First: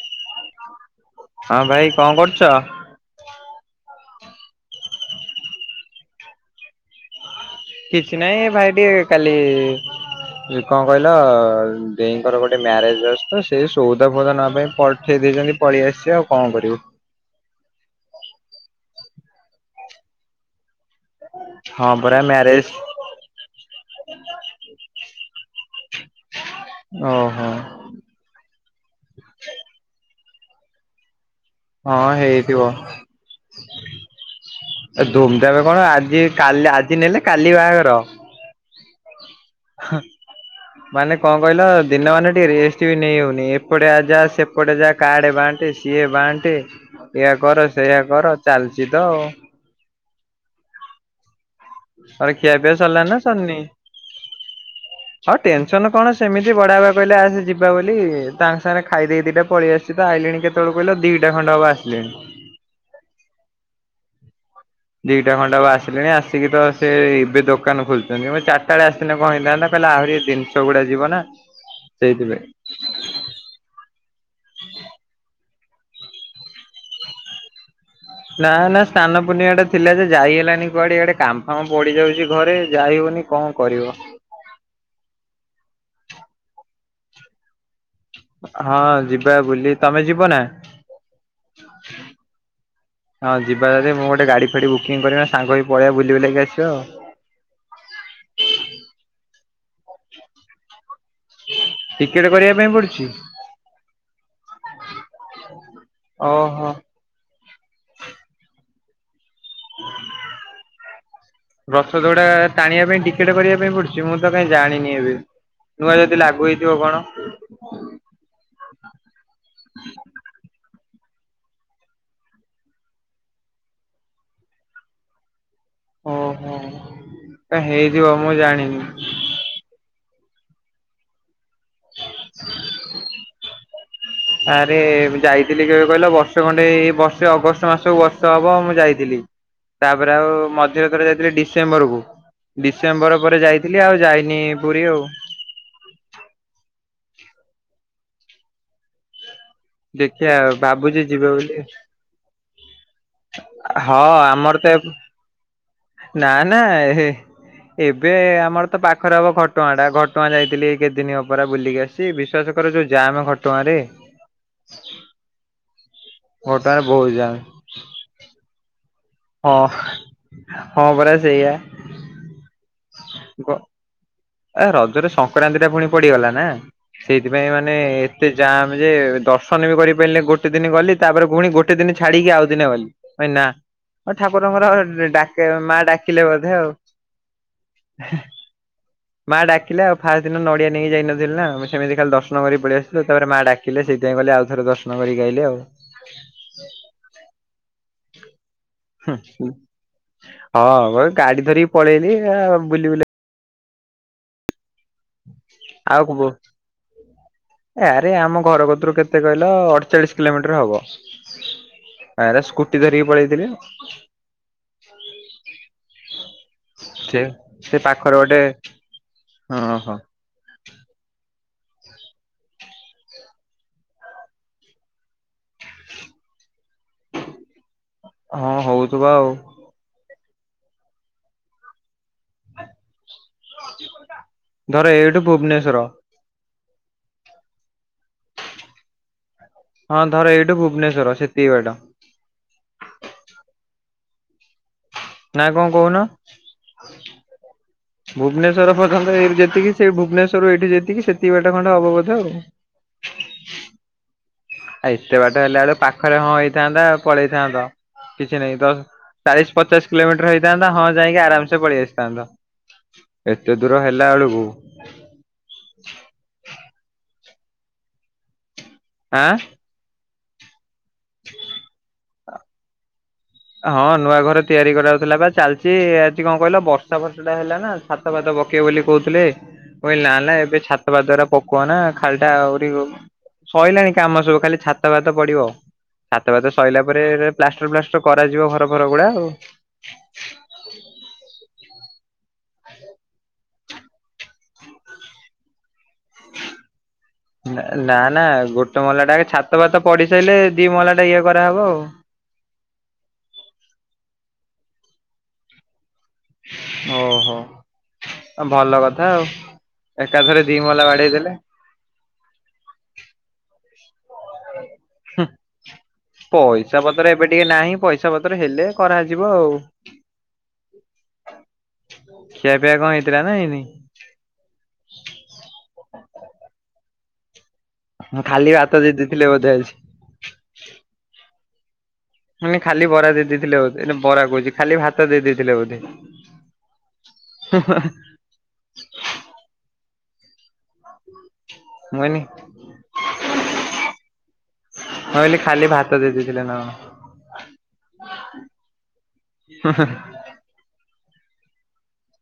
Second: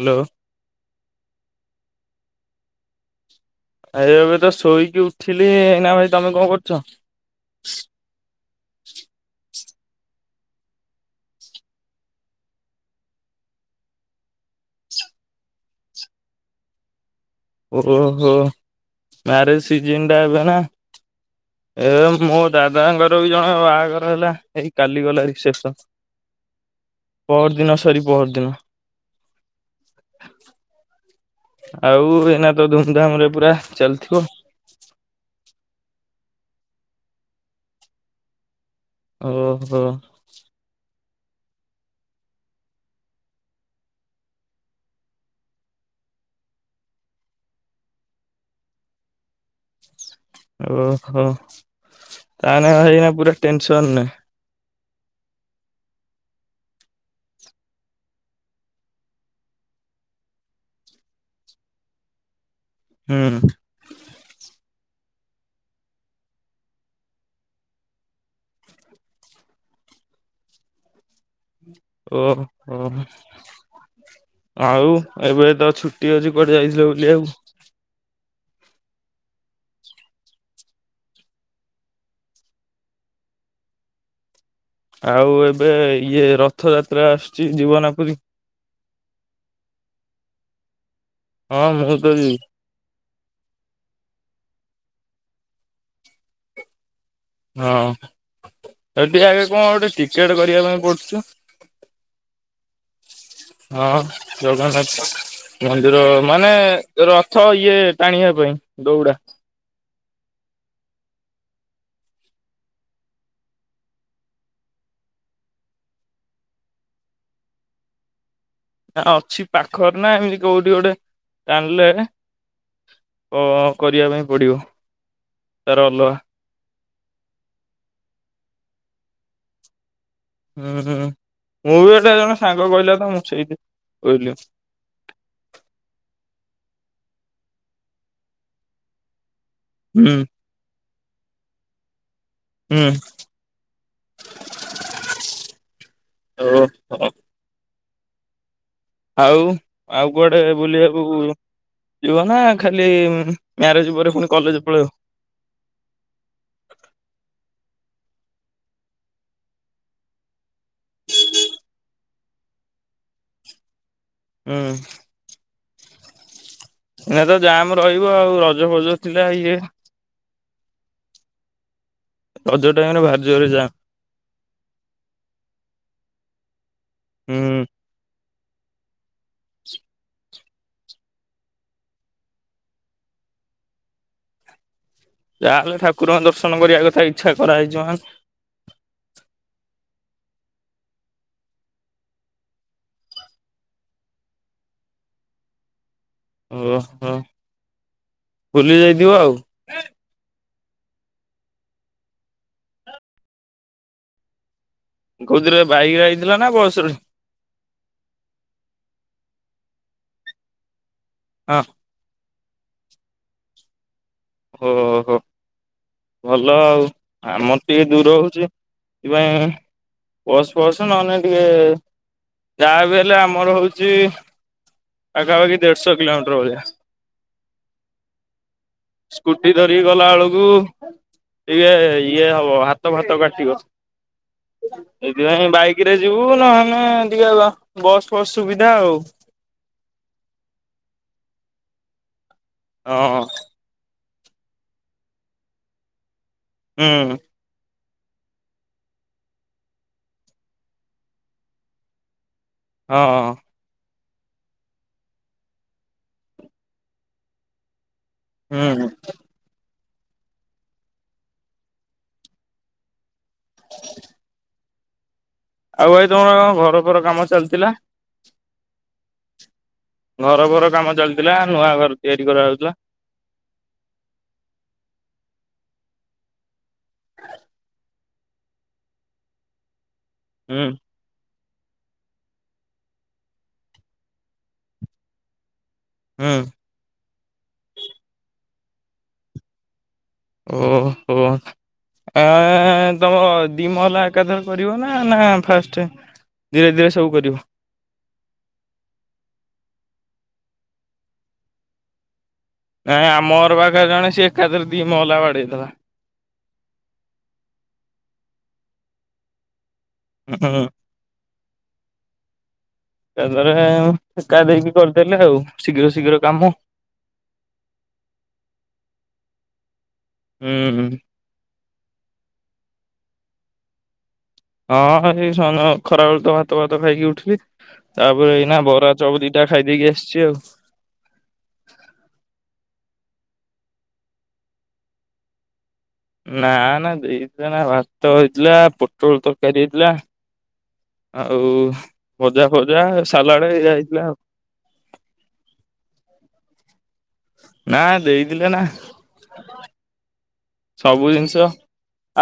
Hello. ହଁ ଭାଇ କଣ କରୁଛ? ଆ ଏବେ ତ ଶୋଇକି ଉଠିଲି ନା ଭାଇ ତମେ କଣ କରୁଚ? କିଛି ନାହିଁ ଭାଇ ଟିକେ କାଲି ସେ କଣ କହିଲ ଦେଇଙ୍କର ଗୋଟେ ମ୍ୟାରେଜ ଅଛି ତ, ସେ ସଉଦା ଫୋଉଦା ନବା ପାଇଁ ପଠେଇ ଦେଇଛନ୍ତି। ପଳେଇ ଆସିଛି ଆଉ କଣ କରିବୁ। ଓହୋ ମ୍ୟାରେଜ ସିଜନ ଟା ଏବେ ନା। ଏ ହଁ ପରା ମୋ ମ୍ୟାରେଜ ଦାଦାଙ୍କ ର ବି ଜଣକ ବାହାଘର ହେଲା ଏଇ କାଲି ଗଲା ରିସେପ୍ସନ। ଓହୋ ପହର ଦିନ ସରି ପହରଦିନ। ହଁ ଆଉ ଏଇନା ତ ଧୁମଧାମ ରେ ପୁରା ଚାଲିଥିବ। ଏ ଧୁମ ଧାମ କଣ ଆଜି କାଲି ଆଜି ନେଲେ କାଲି ବାହାଘର। ଓହୋ। ହ ଅ। [inaudible] ମାନେ କଣ କହିଲ, ଦିନ ମାନେ ଟିକେ ରେଷ୍ଟ ବି ନେଇ ହଉନି ଏପଟେ ଆ ଯା ସେପଟେ ଯା। କାଡେ ବାଣ୍ଟେ ସିଏ ବାଣ୍ଟେ ଏଇଆ କର ସେଇଆ କର ଚାଲିଛି ତ! ଓହୋ ତମର ଖିଆ ପିଆ ତାନେ ସରିଲାଣି ଏଇନା ପୁରା ଟେନସନ ରେ। ହ ଟେନସନ କଣ, ସେମିତି ବଡାବାପା କହିଲେ ଆସ ଯିବା ବୋଲି ତାଙ୍କ ସାଙ୍ଗେରେ ଖାଇଦେଇ ଦିଟା ପଳେଇଆସ ସେ ତ ଆଇଲେଣି କେତେବେଳେ କହିଲ ଦିଟା ଖଣ୍ଡ ହବ ଆସିଲେଣି। ହୁଁ। ଦିଟା ଖଣ୍ଡେ ହବ ଆସିଲେଣି ଆସିକି ତ ସେ ଏବେ ଦୋକାନ ଖୋଲୁଛନ୍ତି। ମୁଁ ଚାରିଟା ବେଳେ ଆସି ଥିନେ କଣ ହେଇଥାନ୍ତା, କହିଲା ଆହୁରି ଜିନିଷ ଗୁଡା ଯିବ ନା। ଓଃ। ସେଇଥିପାଇଁ। ଓହୋ ଆଉ ଏବେ ତ ଛୁଟି ଅଛି କୁଆଡେ ଯାଇଥିଲ ବୁଲିବାକୁ। ନା ନା ସ୍ନାନ ପୂର୍ଣ୍ଣିମା ଟା ଥିଲା ଯେ ଯାଇ ହେଲାନି କୁଆଡେ। ଇଆଡେ କାମଫାମ ପଡିଯାଉଛି ଘରେ ଯାଇହଉନି କଣ କରିବ। ଆଉ ଏବେ ଇଏ ରଥଯାତ୍ରା ଆସୁଛି ଜୀବନା ପୁରୀ। ହଁ ଯିବା ବୁଲି ତମେ ଯିବ ନା। ହଁ ମୁଁ ତ ଯିବି। ହଁ ଯିବା ଯଦି, ମୁଁ ଗୋଟେ ଗାଡି ଫାଡି ବୁକିଂ କରିବି ସାଙ୍ଗ ହେଇକି ପଳେଇବା ବୁଲି ବୁଲାକି ଆସିବ ଆଉ। ହଁ ଏ ଟିକେ ଆଗେ କଣ ଗୋଟେ ଟିକେଟ କରିବା ପାଇଁ ପଡୁଚି। ଟିକେଟ କରିବା ପାଇଁ ପଡୁଛି? ହଁ ଜଗନ୍ନାଥ ମନ୍ଦିର ମାନେ ଓହୋ। ରଥ ଇଏ ଟାଣିବା ପାଇଁ ଦଉଡ଼ା। [inaudible] ରଥ ଦଉଡା ଟାଣିବା ପାଇଁ ଟିକେଟ କରିବା ପାଇଁ ପଡୁଛି, ମୁଁ ତ କାଇହିଁ ଜାଣିନି ଏବେ? ନୂଆ ଯଦି ଲାଗୁ ହେଇଥିବ କଣ? ନା ଅଛି ପାଖରେ ନା ଏମିତି କୋଉଠି ଗୋଟେ ଜାଣିଲେ କ କରିବା ପାଇଁ ପଡ଼ିବ? ତାର ଅଲଗା। ହ କାଇଁ ହେଇଜିବ ମୁଁ ଜାଣିନି। ହୁଁ ମୁଁ ବି ଗୋଟେ ଜଣେ ସାଙ୍ଗ କହିଲା ତ ମୁଁ ସେଇଠି କହିଲି। ଏ ଯାଇଥିଲି କେବେ କହିଲ ବର୍ଷେ ଖଣ୍ଡେ ଏ ବର୍ଷେ ଅଗଷ୍ଟ ମାସକୁ ବର୍ଷ ହେବ ମୁଁ ଯାଇଥିଲି। ତାପରେ ହୁଁ ଆଉ ମଝିରେ ଥରେ ଯାଇଥିଲି ଡିସେମ୍ବରକୁୁ। ହୁଁ ଡିସେମ୍ବର ପରେ ଯାଇଥିଲି ଆଉ ଯାଇନି ପୁରୀ ଆଉ। ଓ। ଆଉ ଆଉ ଦେଖିବା କୁଆଡେ ଭାବୁଛି ବୁଲିବାକୁୁ ଯିବେ ବୋଲି ଯିବ ନା ଖାଲି ମ୍ୟାରେଜ ହଁ ପରେ ପୁଣି ଆମର କଲେଜ ତ ପଳେଇବ? ନା ନା ଏ ହେ। ଏବେ ଆମର ତ ପାଖରେ ହବ ଘଟଗାଁ ଟା ଘଟଗାଁ ଯାଇଥିଲି ଏ କେତେଦିନ ପରା ବୁଲିକି ଆସ ଚି ବିଶ୍ୱାସ କର ଯୋଉ ଜାମ ଘଟଗାଁ ରେ। ହୁଁ। ଘଟଗାଁରେ ବହୁତ ଏଇନା ତ ଜାମ ରହିବ ଆଉ ରଜ ଫଜ ଥିଲା ଇଏ ହଁ ହଁ ପରା ସେଇଆ। ରଜ ଟାଇମରେ ଭାରି ଜୋରେ ଯାମ୍। ଆ ରଜରେ ସଂକ୍ରାନ୍ତି ଟା ପୁଣି ପଡିଗଲା ନା ସେଇଥିପାଇଁ ହୁଁ ମାନେ ଏତେ ଯାମ୍ ଯେ ଦର୍ଶନ ବି କରିପାଇଲିନି ଗୋଟେ ଦିନ ଗଲି ତାପରେ ପୁଣି ଗୋଟେ ଦିନ ଛାଡିକି ଆଉ ଦିନେ ଗଲି। ମୁଁ କହିନି ନା ଠାକୁରଙ୍କର ଡା ଯାହାହେଲେ ମା ଠାକୁରଙ୍କ ଡାକିଲେ ଦର୍ଶନ ବୋଧେ ଆଉ। କରିବା କଥା ଇଚ୍ଛା କରାହେଇଛି ମାନେ ମାଆ ଡାକିଲ ଆଉ ଫାଷ୍ଟ ଦିନ ନଡିଆ ନେଇକି ଯାଇନଥିଲ ଆମ ସେମିତି ଖାଲି ଦର୍ଶନ କରି ପଳେଇ ଆସଥିଲୁ ତାପ ମା ଡାକି କିଲେ ସେଇପାଇଁ ଗଲେ ଆଉଥରେ ଦର୍ଶନ କରିକ ଆଇଲି ଆଉ। ଓହୋ ବୁଲି ଯାଇଥିବ ଆଉ। ହଁ ଗୋଟେ ଗାଡି ଧରିକି ପଳେଇଲି ବୁଲି ବୁଲି କୋଉଥିରେ ବାଇକ ଯଇଥିଲା ନା ବସରେ? ଆୟରେ ଆମ ଘର କତରୁ କେତେ କହିଲ ଅଠଚାଳିଶ କିଲୋମିଟର ହବ। ହଁ। ଆରେ ସ୍କୁଟି ଧରିକି ପଳେଇଥିଲି। ଓ ହୋ। ଭଲ ଆଉ ସେ ଆମର ସେ ଟିକେ ଦୂର ପାଖରେ ଗୋଟେ ହଉଛି ସେଥିପାଇଁ। ହଁ ହଁ ବସ ପସ ନହେଲେ ଟିକେ ଯ ବି ହେଲେ ଆମର ହଉଛି। ପାଖା ପାଖି ଦେଢ଼ଶୋ କିିଲୋମିଟର ଭଳିଆ। ହଁ ହଉଥିବ ଆଉ। ସ୍କୁଟି ଧରିକି ଗଲା ବେଳକୁ ଟିକେ ଏ ଇଏ ହବ ହାତ ଫାତ କାଟିବ। ଧର ଏଇଠୁ ସେଥିପାଇଁ ବାଇକ ଭୁବନେଶ୍ଵର ରେ ଯିବୁ ନାହେନେ ଟିକେ ବସ୍ ଫସ୍ ସୁବିଧା ଆଉ। ହଁ ଧର ଏଇଠୁ ଭୁବନେସ୍ୱର ସେତିକି ବାଟ। ହଁଁ। ନା କଣ କହୁନ? ହୁଁ ଭୁବନେଶ୍ଵର ପର୍ଯ୍ୟନ୍ତ ଯେତିକି ସେ ଭୁବନେଶ୍ୱରରୁ ଏଇଠି ଯେତିକି ସେତିକି ବାଟା ଖଣ୍ଡେ ହବ ବୋଧ ଆଉ। ହଁ, ଆଉ ଏତେ ବାଟ ହେଲା ବେଳୁ ପାଖରେ ହଁ ହେଇଥାନ୍ତା ପଳେଇଥାନ୍ତ କିଛି ନାହିଁ ତ। ହୁଁ ଚାଳିଶ ପଚାଶ କିଲୋମିଟର ହେଇଥାନ୍ତା ହଁ ଯାଇକି ଆରମ୍ ସେ ପଳେଇ ଆସିଥାନ୍ତ। ଏତେ ଦୂର ହେଲା ବେଳକୁ ଆଉ ଭାଇ ତମର ଘର ଫର କାମ ଚାଲିଥିଲା? ଆଁ ଘର ଫର କାମ ଚାଲିଥିଲା ନୂଆ ଘର ତିଆରି କରାହଉଥିଲା? ହଁ ନୂଆ ଘର ତିଆରି କରାଉଥିଲା ବା ଚାଲିଚି ହେଠି କଣ କହିଲ ବର୍ଷା ଫର୍ଷା ଟାଇମ୍ ଟା ନା। ଛାତ ଭାତ ପକେଇବେ ବୋଲି କହୁଥିଲେ କହିଲି ନା ନା ଏବେ ହୁଁ ଛାତ ହେବା ଦ୍ଵାରା ପକୋନା ଖାଲଟା ଆହୁରି ସରିଲାଣି କାମ ସବୁ ଖାଲି ଛାତ ଫାତ ପଡିବ। ହୁଁ ହାତ ଭାତ ସଇଲା ପରେ। ପ୍ଲାଷ୍ଟର୍ ପ୍ଲାଷ୍ଟର୍ କରାଯିବ ଘର ଫର ଗୁଡା ଆଉ। ଓ ହୋ ଆଁ ତ ହଁ ଦି ମହଲା ଏକାଥରେ କରିବ ନା ନା ଫାଷ୍ଟ୍ ଧୀରେ ଧୀରେ ସବୁ କରିବ? ନା ନା ଗୋଟେ ମହଲା ଟା ଆଗେ ଛାତ ଫାତ ପଡିି ସାଇଲେ। ଦି ମହଲା ଟା ଇଏ କରାହେବ ଆଉ। ନାଇଁ ଆମର ପାଖରେ ଜଣେ ସେ ଏକାଥରେ ଦି ମହଲା ବାଡେଇଥିଲା। ଓହୋ ଭଲ କଥା ଆଉ। ଏକା ଥରେ ଦିମହଲା ବାଡେଇ ଦେଲେ। ତାଙ୍କର ଠେକା, ଦେଇକି କରିଦେଲେ ଆଉ। ଶୀଘ୍ର ଶୀଘ୍ର କାମ ଚା ପତର ଏବେ ଟିକେ ନାହିଁ। ପଇସା ପତ୍ର ହେଲେ କରାଯିବ ଆଉ। ହୁଁଁ ହୁଁ। ଖିଆ ପିଆ କଣ, ହେଇଥିଲା ନା ହେଇନି? ହଁ ଏଇ [unintelligible] ଖରାବେଳେ ତ ଭାତ ଫାତ ଖାଇକି ଉଠିଲି। ତାପରେ ଖାଲି ଏଇନା ଭାତ ଦେଇ ବରା ଚପ୍ ଦେଇଥିଲେ ବୋଧେ ଦିଟା ଆଜି। ଖାଇଦେଇକି ଆସିଛି ଆଉ। ମ ଖାଲି ବରା ଦେଇଥିଲେ ବୋଧେ, ବରା କହୁଛି ଖାଲି ଭାତ ଦେଇ ଦେଇଥିଲେ ବୋଧେ? ନାଁ ନାଁ [unintelligible] ଭାତ ହେଇଥିଲା, ପୋଟଳ ତରକାରୀ ହେଇଥିଲା ଆଉ-ଉ-ଉ-ଉ ମୁଁ କହିଲି ଭଜା ଫଜା ସାଲାଡ ଇଆ ହେଇଥିଲା ଆଉ। କହିଲି ଖାଲି ଭାତ ଦେଇ ଦେଇଥିଲେ ନା କଣ। ନା, ଦେଇଥିଲେ ନା। ସବୁ ଜିନିଷ।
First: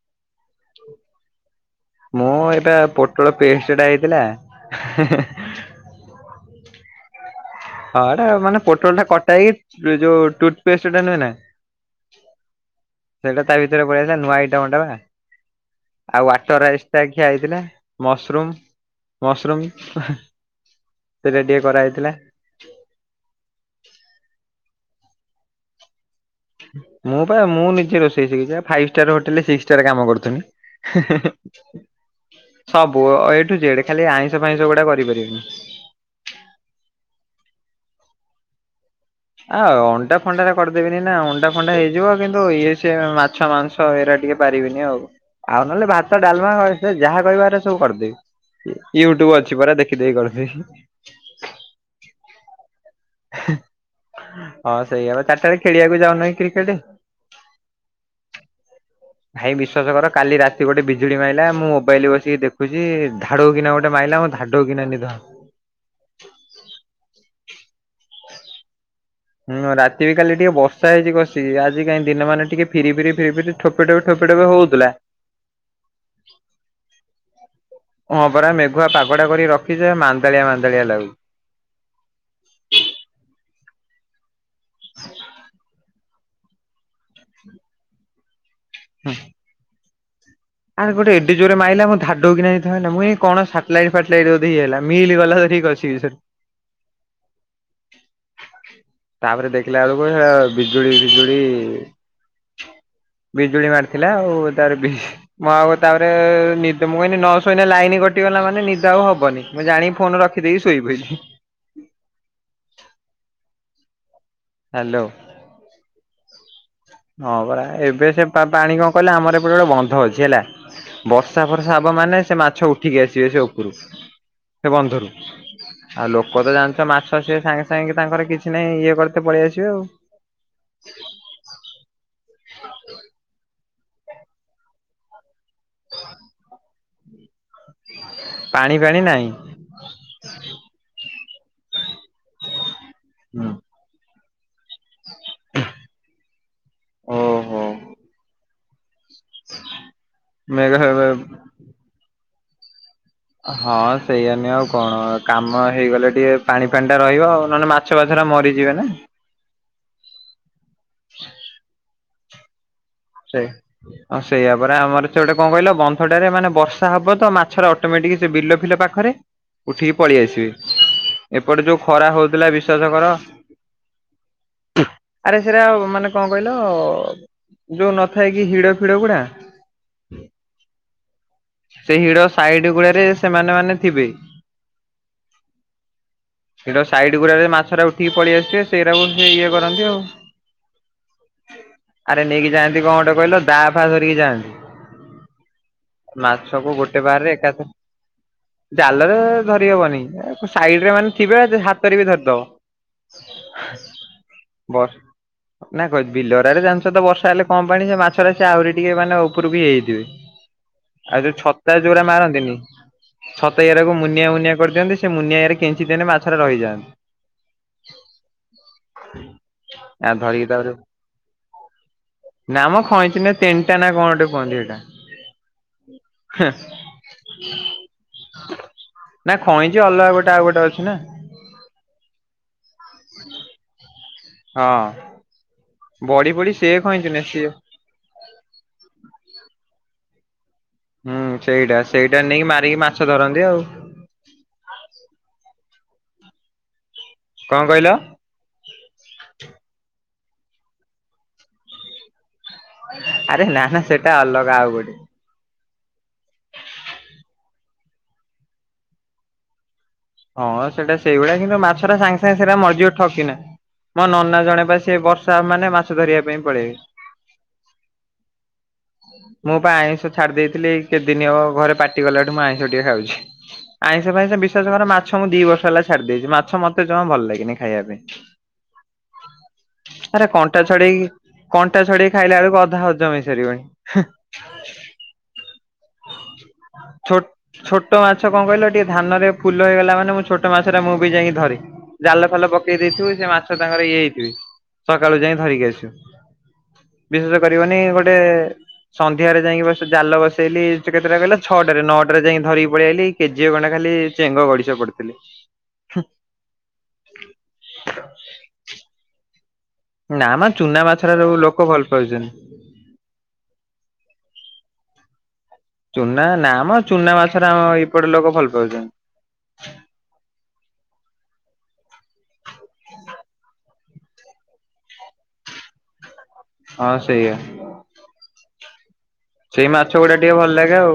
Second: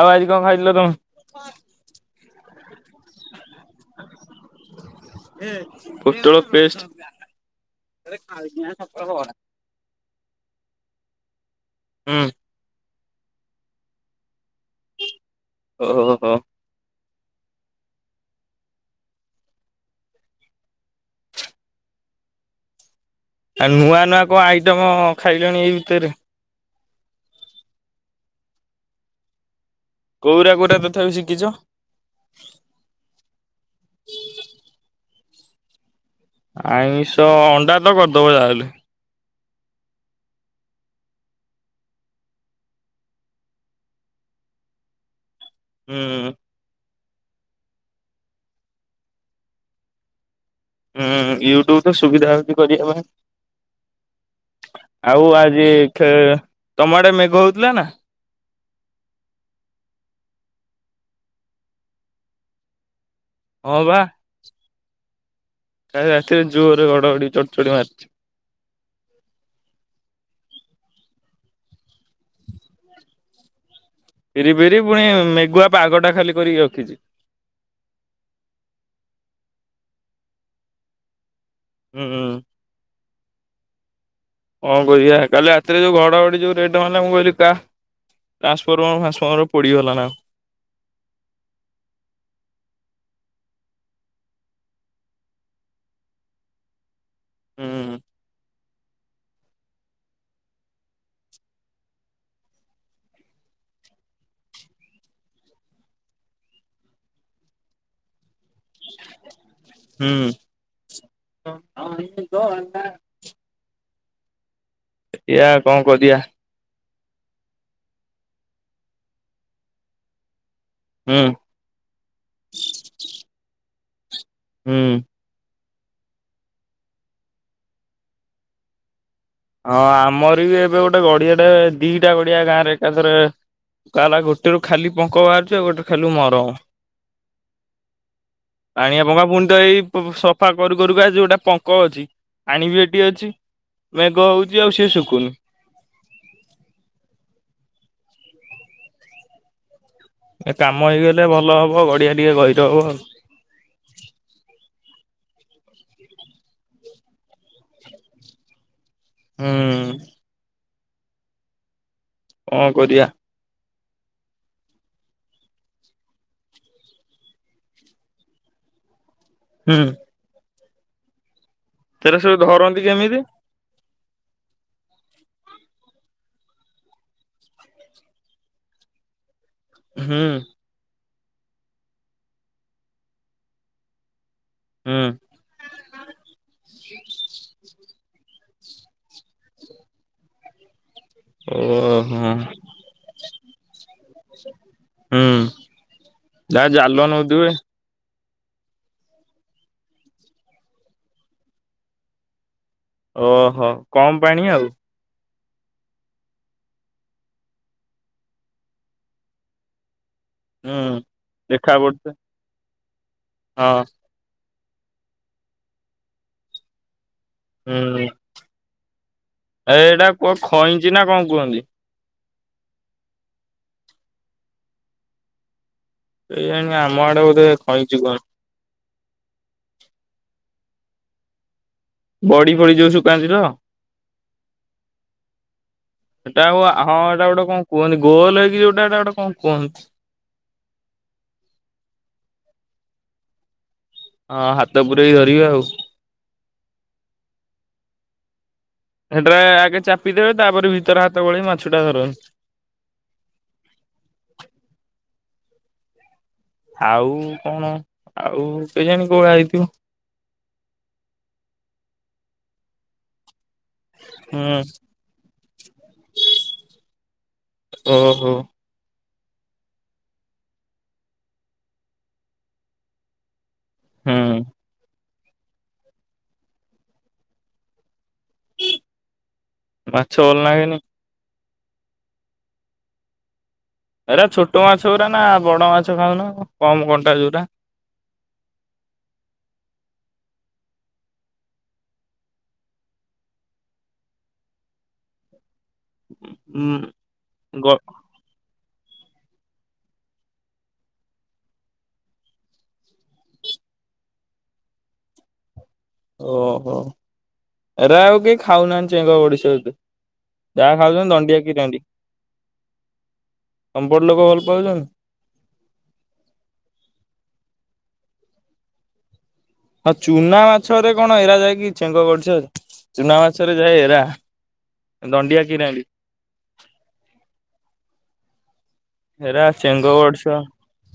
ଆଉ ଆଜି କଣ ଖାଇଥିଲ ତମେ? ମୁଁ ଏଇଟା ପୋଟଳ ପେଷ୍ଟଟା ହେଇଥିଲା ହେଁ ହେଁ। ପୋଟଳ ପେଷ୍ଟ୍ ହଁ ଏଟା ମାନେ ପୋଟଲ ଟା କଟାଇକି ହି। ଯୋଉ ଟୁଥ୍ ପେଷ୍ଟ୍ ଟା ନୁହେଁ ନା। ହୁଁ। ସେଟା ତା ଭିତରେ ପଳେଇଥିଲା। ନୂଆ ଆଇଟମ୍ ଟା ଆଉ ଓହୋ ୱାଟରଆଇ ସେ, ଖିଆ ହେଇଥିଲା ମସରୁମ୍ ମସରୁମ୍ ରେଡି କରା ହେଇଥିଲା। ଆଉ ନୂଆ, ନୂଆ, କଣ ଆଇଟମ୍ ଖାଇଲଣି ଏଇ ଭିତରେ? ମୁଁ, ପା ମୁଁ ନିଜେ ରୋଷେଇ ଶିଖିଛି ପା ଫାଇପ୍ ଷ୍ଟାର୍ ହୋଟେଲ୍ ସି ଚା ରେ କାମ କରୁଥିନି। କୋଉରା କୋଉରା ତଥାପି ଶିଖିଛ ସବୁ ଅ ଏଠୁ ଜେଡ଼ ଖାଲି ଆଇଁଷ ଫାଇଁଷ ଗୁଡ଼ା କରିପାରିବିନି। ଆଇଁଷ ଅଣ୍ଡା ତ କରିଦବ ଯାହାହେଲେ। ଆଉ ଅଣ୍ଡା ଫଣ୍ଡାରେ କରିଦେବିନି ନା, ଅଣ୍ଡା ଫଣ୍ଡା ହେଇଯିବ। କିନ୍ତୁ ଇଏ ସେ ମା ମାଛ ମାଂସ ହେଇରା ଟିକେ ପାରିବିନି ଆଉ, ଆଉ ନହେଲେ ଭାତ ହୁଁ ଡାଲମା ସେ ଯାହା କହିବା ହେରା ସବୁ କରିଦେବି, ୟୁଟ୍ୟୁବ ଅଛି ପରା ଦେଖିଦେଖି କରିଦେବି। ହୁଁ ୟୁଟ୍ୟୁବ ତ ସୁବିଧା ହଉଛି କରିବା ହଁ ପାଇଁ। ସେଇଆ ବା ଆଉ ଚାରିଟାବେଳେ ଆଜି ଖେଳିବାକୁ ଯାଉନ କି କ୍ରିକେଟ? ତମ ଆଡେ ମେଘ ହଉଥିଲା ନା? ଭାଇ ବିଶ୍ୱାସ କର କାଲି ରାତି ଗୋଟେ ବିଜୁଳି ମାଇଲା, ମୁଁ ମୋବାଇଲ୍ ବସିକି ଦେଖୁ [unintelligible] ଧାଡୁ କିନା ହଁ ଗୋଟେ ବା ମାଇଲା, ମୋର ଧାଡୁ କିନା ନିଦଭା କାଲି ରାତିରେ ଜୋରୋ ଘଡ଼ଘଡ଼ି ଚଡ଼ଚଡ଼ି ମାରିଛି। ହୁଁ ରାତିରେ କାଲି ଟିକେ ବର୍ଷା ହେଇଛି କଷିକି, ଆଜି କାଇଁ ଦିନ ମାନେ ଟିକେ ଫିରି ଫିରି ଫିରି ଫିରି ଠୋପେ, ଠୋପେ ଠୋପେ ପିରି ପିରି ହଉଥିଲା ପୁଣି ମେଘୁଆ ପାଗଟା ଖାଲି କରିକି ରଖିଛି। ହଁ ପରା ମେଘୁଆ ପାଗଟା କରିକି ରଖିଛି ଯେ ମାନ୍ଦାଳିଆ ମାନ୍ଦଳିଆ ଲାଗୁ ହୁଁ। କଣ କରିଆ କାଲି ରାତିରେ ଯୋଉ ଘଡଘଡି ଯୋଉ ରେଟରେ ମାରିଲା, ମୁଁ କହିଲି କା [unintelligible] ପୋଡ଼ିଗଲା ନା ଆର୍ ଗୋଟେ ଏଡେ ଜୋରେ ମାଇଲା ମୁଁ ଧାଡଉ କି ନା ନିଦ ଭାଙ୍ଗିଲା ମୁଁ ଭାବିଲି କଣ ସାଟଲାଇଟ୍ ଫାଟଲାଇଟ୍ ବୋଧେ ଇଏ ହେଲା ମିିଲ୍ ଗଲା ଠିକ୍ ଅଛି। [unintelligible] ହୁଁ। ତାପରେ ଦେଖିଲା ବେଳକୁ ସେ ବିଜୁଳି ଫିଜୁଳି ବିଜୁଳି ମାରିଥିଲା ଆଉ ତାର ବି ମୁଁ ଆଉ ତାପରେ-ଏ-ଏ-ଏ ନିଦ ମୁଁ ଏଇନେ ନ ଶୋଇନେ ଲାଇନ କଟିଗଲା ମାନେ ନିଦ ଦ ଆଉ ହବନି, ମୁଁ ଜାଣି ଫୋନ ରଖିଦେଇକି ଶୋଇ ପଇଲି। [inaudible] ହାଲୋ। ଏୟା କଣ କରିଆ? ହଁ ପରା ଏବେ ସେ ପା ପାଣି କଣ କହିଲ, ଆମର ଏପଟେ ଗୋଟେ ବନ୍ଧ ଅଛି ହେଲା, ହୁଁ ବର୍ଷା ଫ ର୍ଷା ହବ ମାନେ ସେ ମାଛ ଉଠିକି ଆସିବେ ସେ ଉପରୁ ସେ ହୁଁ ବନ୍ଧରୁ। ଆଉ ଲୋକ ତ ଜାଣିଛ ମାଛ ସିଏ ସାଙ୍ଗେ ସାଙ୍ଗେ ତାଙ୍କର କିଛି ନାହିଁ ଇଏ କରି ହଁ ଆମର ବି ଏବେ ଗୋଟେ ଗଡ଼ିଆଟେ ଦିଇଟା ଗଡ଼ିଆ ଗାଁରେ ଏକାଥରେ ଶାଲା ଗୋଟେରୁ ଖାଲି ପଙ୍କ ବାହାରୁଛି ଆଉ ଗୋଟେ ଖାଲି ମରମ। ପାଣି ଫାଣି ନାହିଁ [inaudible] ପୁଣି ତ ଏଇ ସଫା କରୁ କରୁ କା ଆଜି ଗୋଟେ ପଙ୍କ ଅଛି, ପାଣି ବି ଏଠି ଅଛି। ମେଘ ହେଉଛି ଆଉ ସିଏ ଶୁଖୁନି। ଓହୋ। ସେଁ [unintelligible] ଏ କାମ ହେଇଗଲେ ଭଲ ହବ, ଗଡିଆ ଟିକେ ଗହିର ହବ ଆଉ। ହଁ ସେଇଆ ନୁହେଁ ଆଉ କଣ କାମ ହେଇଗଲେ ଟିକେ ପାଣି ଫାଣି ଟା ରହିବ ଆଉ ନହେଲେ ମା ଛୁଆଧରା ମରିଯିବେ ନା। ହୁଁ। ହୁଁ। [inaudible] କଣ କରିଆ? ସେ ହଁ ସେଇଆ ପରା ଆମର ସେ ଗୋଟେ କଣ କହିଲ, ବନ୍ଧଟାରେ ମାନେ ବର୍ଷା ହବ ତ ମାଛର ଅଟୋମେଟିକ ସେ ବିଲ ଫିଲ ପାଖ ପାଖରେ ହୁଁ ଉଠିକି ପଳେଇ ଆସିବେ। ଏପଟେ ଯୋଉ ଖରା ସେରା ସବୁ ହଉଥିଲା ଧରନ୍ତି ବିଶ୍ଵାସ କର କେମିତି? ଆରେ ସେଟା ମାନେ କଣ କହିଲ-ଅ-ଅ-ଅ-ଅ? ଯୋଉ ନଥାଏ କି ହିଡ ଫିଡ ଗୁଡା ହୁଁ। ସେ ହିଡ ସାଇଡ ଗୁଡାରେ ସେମାନେ ମାନେ ଥିବେ। ହୁଁ ହିଡ଼ ସାଇଡ ଗୁଡାରେ ମାଛରେ ଉ ଠିକି ପଳେଇଆସିବେ ସେଇଟାକୁ ସେ ଇଏ କରନ୍ତି ଆଉ। ଆରେ ଓହୋ ନେଇକି ଯାଆନ୍ତି କଣ ଗୋଟେ କହିଲ ଦାଆ ଫା ଧରିକି ଯାଆନ୍ତି। ହୁଁ ଯାହା ମାଛକୁ ଜାଲ ନଉଥିବେ। ଜାଲରେ-ଏ-ଏ-ଏ ଧରି ହବନି, ସାଇଡରେ ମାନେ ଥିବେ ହାତରେ ବି ଧରିଦବ। ଓହୋ କମ୍ ପାଣି ଆଉ। ବସ୍ ନା କ ବିଲଗୁରା ରେ ଜାଣିଛ ତ ବର୍ଷା ହେଲେ କଣ ପାଣି ଯେ ମାଛରେ ସେ ଆହୁରି ଟିକେ ମାନେ ଉପରକୁ ହେଇଯାଇଥିବେ। ହୁଁ। ଆଉ ଯୋଉ ଛତା ଦେଖା ଯୋଉରା ପଡୁଚି ମାରନ୍ତିନି ଛତା ହଁ ଏଇଡାକୁ ମୁନିଆ ମୁନିଆ କରିଦିଅନ୍ତି, ସେ ମୁନିଆଇରେ କେଞ୍ଚିଦେଲେ ମାଛରେ ରହିଯାଆନ୍ତି। ହୁଁ ଏ ଆ ଏଇଟାକୁ ଧରିକି ତାପରେ ଖଇଛି ନା କଣ କୁହନ୍ତି? ନା ମୁଁ ଖଇଛି ନା ତିନଟା ନା କଣ ଗୋଟେ କୁହନ୍ତି ଏଇଟା। ଏଇ ଜାଣି ଆମ ଆଡେ ବୋଧେ ଖଇଞ୍ଚି କହନ୍ତି। ନା ଖଇଁଞ୍ଚି ଅଲଗା ଗୋଟେ ଆଉ ଗୋଟେ ଅଛି ନା। ବଡି ଫଡି ଯୋଉ ସୁକାନ୍ତି ତ ହଁ ବଢି ସେଟା ବଢି ଆଉ ସିଏ ହଁ ଖଇଞ୍ଚି ଏଟା ନୁହେଁ ଗୋଟେ ସିଏ କଣ କୁହନ୍ତି ଗୋଲ ହେଇକି ଯୋଉଟା ଏଟା ଗୋଟେ କଣ କୁହନ୍ତି? ହୁଁ ସେଇଟା ସେଇଟା ନେଇକି ମାରିକି ମାଛ ଧରନ୍ତି ଆଉ ହଁ ହାତ ପୁରେଇ ଧରିବା ଆଉ କଣ କହିଲ? ସେଟା ଆଗେ ଚାପିଦେବେ, ତାପରେ ଭିତରେ ହାତ ଗୋଳେଇ ମାଛଟା ଧରନ୍ତି। ଆରେ ନା ନା ସେଟା ଅଲଗା ଆଉ ଗୋଟେ ଆଉ କଣ ଆଉ କେଜାଣି କୋଉଆ ହେଇଥିବ। ହଁ ସେଇଟା ସେଇଗୁଳିଆ କିନ୍ତୁ ମାଛଟା ସାଙ୍ଗେ ସାଙ୍ଗେ ସେଇଟା ମରିଯିବ ଠକ କିନା। ମୋ ନନା ହୁଁ ଜଣେ ପା ସେ ବର୍ଷା ମାନେ ମାଛ ଧରିବା ପାଇଁ ପଳେଇବେ। ଓହୋ। ମୁଁ ପା ଆଇଁଷ ଛାଡି ଦେଇଥିଲି କେତଦିନି ଘରେ ପାଟି କଲାଠୁ ମୁଁ ଆଇଁଷ ଟିକେ ଖାଉଛି। ଆଇଁ ସେ ଫାଇଁ ହୁଁ ସେ ବିଶେସ କର ମା ମାଛ ମୁଁ ଦି ବର୍ଷ ହେଲା ଛାଡି ଦେଇଛି ମାଛ ମତେ ଜମା ଭଲ ଲାଗେନି ଖାଇବା ପାଇଁ। ମାଛ ଆରେ ଭଲ କଣ୍ଟା ଲାଗେନି ଛଡେଇକି କଣ୍ଟା ଛଡେଇ ଖାଇଲା ବେଳକୁ ଅଧା ହଜମ ହେଇ ସାରିବଣି। ଏ ଛୋଟ ମାଛ ଗଡ଼ା ନା ବଡ଼ ମାଛ ଖାଉନ କମ କଣ୍ଟା ଛୋ ଯଉରା। ଛୋଟ ମାଛ କଣ କହିଲ ଟିକେ ଧାନରେ ଫୁଲ ହେଇଗଲା ମାନେ ମୁଁ ଛୋଟ ମାଛଟା ମୁଁ ବି ଯାଇକି ଧରି ଜାଲ ଫାଲ ପକେଇ ଦେଇଥିବୁ ସେ ମାଛ ତାଙ୍କର ଇଏ ହେଇଥିବି ସକାଳୁ ଯାଇ ଧରିକି ଆସିବୁ। ଉଁ ବିଶେଷ ଗ କରିବନି ଗୋଟେ ସନ୍ଧ୍ୟାରେ ଯାଇକି ବ ଜାଲ ବସେଇଲି। କେତେଟା ଗଲା ଛଅଟାରେ ନଅଟାରେ ଯାଇ ଧରିକି ପଳେଇ ଆଲି କେଜିଏ ଖଣ୍ଡା ଖାଲି ଚେଙ୍ଗ ଗଡିଶ ପଡୁଥିଲେ। ଓହୋ ଏରା ଆଉ କେହି ଖାଉନାହାନ୍ତି ଚେଙ୍ଗ ଗଡ଼ିଶ ଏତେ। ନା ମ ଯାହା ଚୁନା ଖାଉଛନ୍ତି ମାଛର ର ଦଣ୍ଡିଆ ଲୋକ କିରାଣ୍ଡି ଭଲ ପାଉଛନ୍ତି। ତମ ପଟ ଲୋକ ଭଲ ପାଉଛନ୍ତି। ଚୁନା ନା ଆମ ଚୁନା ମାଛରେ ଆମ ଏଇପଟେ ଲୋକ ଭଲ ପାଉଛନ୍ତି। ହଁ ଚୁନା ମାଛରେ କଣ ଏରା ଯାଇକି ଚେଙ୍କ ଗଡ଼ିଶ ଚୁନା ମାଛରେ ଯାଏ ଏରା ଦଣ୍ଡଡି କିରଣ୍ଡୀ। ହଁ ସେଇଆ। ହେରା ସେଇ ମାଛ ଚେଙ୍ଗ ଗୁଡା ଟିକେ ଗଡ଼ିଶ। ଭଲ ଲାଗେ ଆଉ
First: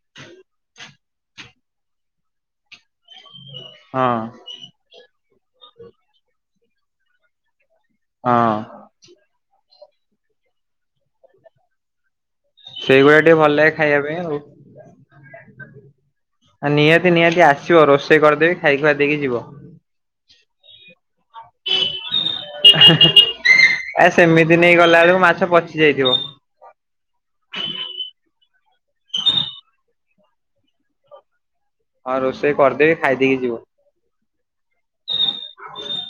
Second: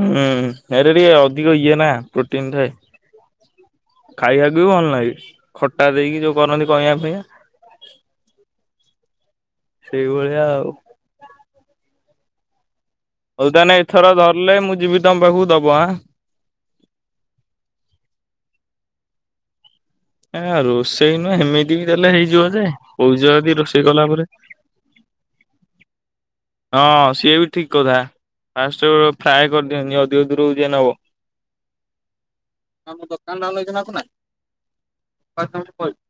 ହୁଁ ହେରେ ଟିକେ ଅଧିକ ଇଏ ନା ପ୍ରୋଟିନ ଥାଏ। ହଁ ଖାଇବାକୁ ବି ଭଲ ଲାଗେ ଖଟା ଦେଇକି ଯୋଉ କରନ୍ତି କହିବା ପାଇଁ। ହଁ। ସେଇ ଭଳିଆ ଆଉ। ସେଇଗୁଡା ଟିକେ ହଉ ଭଲ ଲାଗେ ତାହେ ଖାଇବା ଏଥର ପାଇଁ ଆଉ। ଧରିଲଲେ ମୁଁ ଯିବି ତମ ପାଖକୁ ଦବଁ। ନିହାତି ନିହାତି ଆସିବ ରୋଷେଇ କରିଦେବି ଖାଇ ଖୁଆ ଦେଇକି ଯିବ। ନା ରୋଷେଇ ନୁହଁ ସେମିତି ବି ତାହେଲେ ହେଇଯିବ ଯେ କଉ ଯ ଯଦି ରୋଷେଇ କଲା ପରେ ଦିନେଇ ଗଲାବେଳେକୁ ମାଛ ପଚିଯାଇଥିବ। ହଁ ସିଏ ବି ଠିକ କଥା। ଫାଷ୍ଟ ଫ୍ରଏ କରିଦିଅନ୍ତି ଅଧିକ ଧୂରୁକୁ ଯିଏ ନବ। ହଁ ରୋଷେଇ କରିଦେବି ଖାଇଦେଇକି ଯିବ। [unintelligible] [unintelligible] କହିବୁ।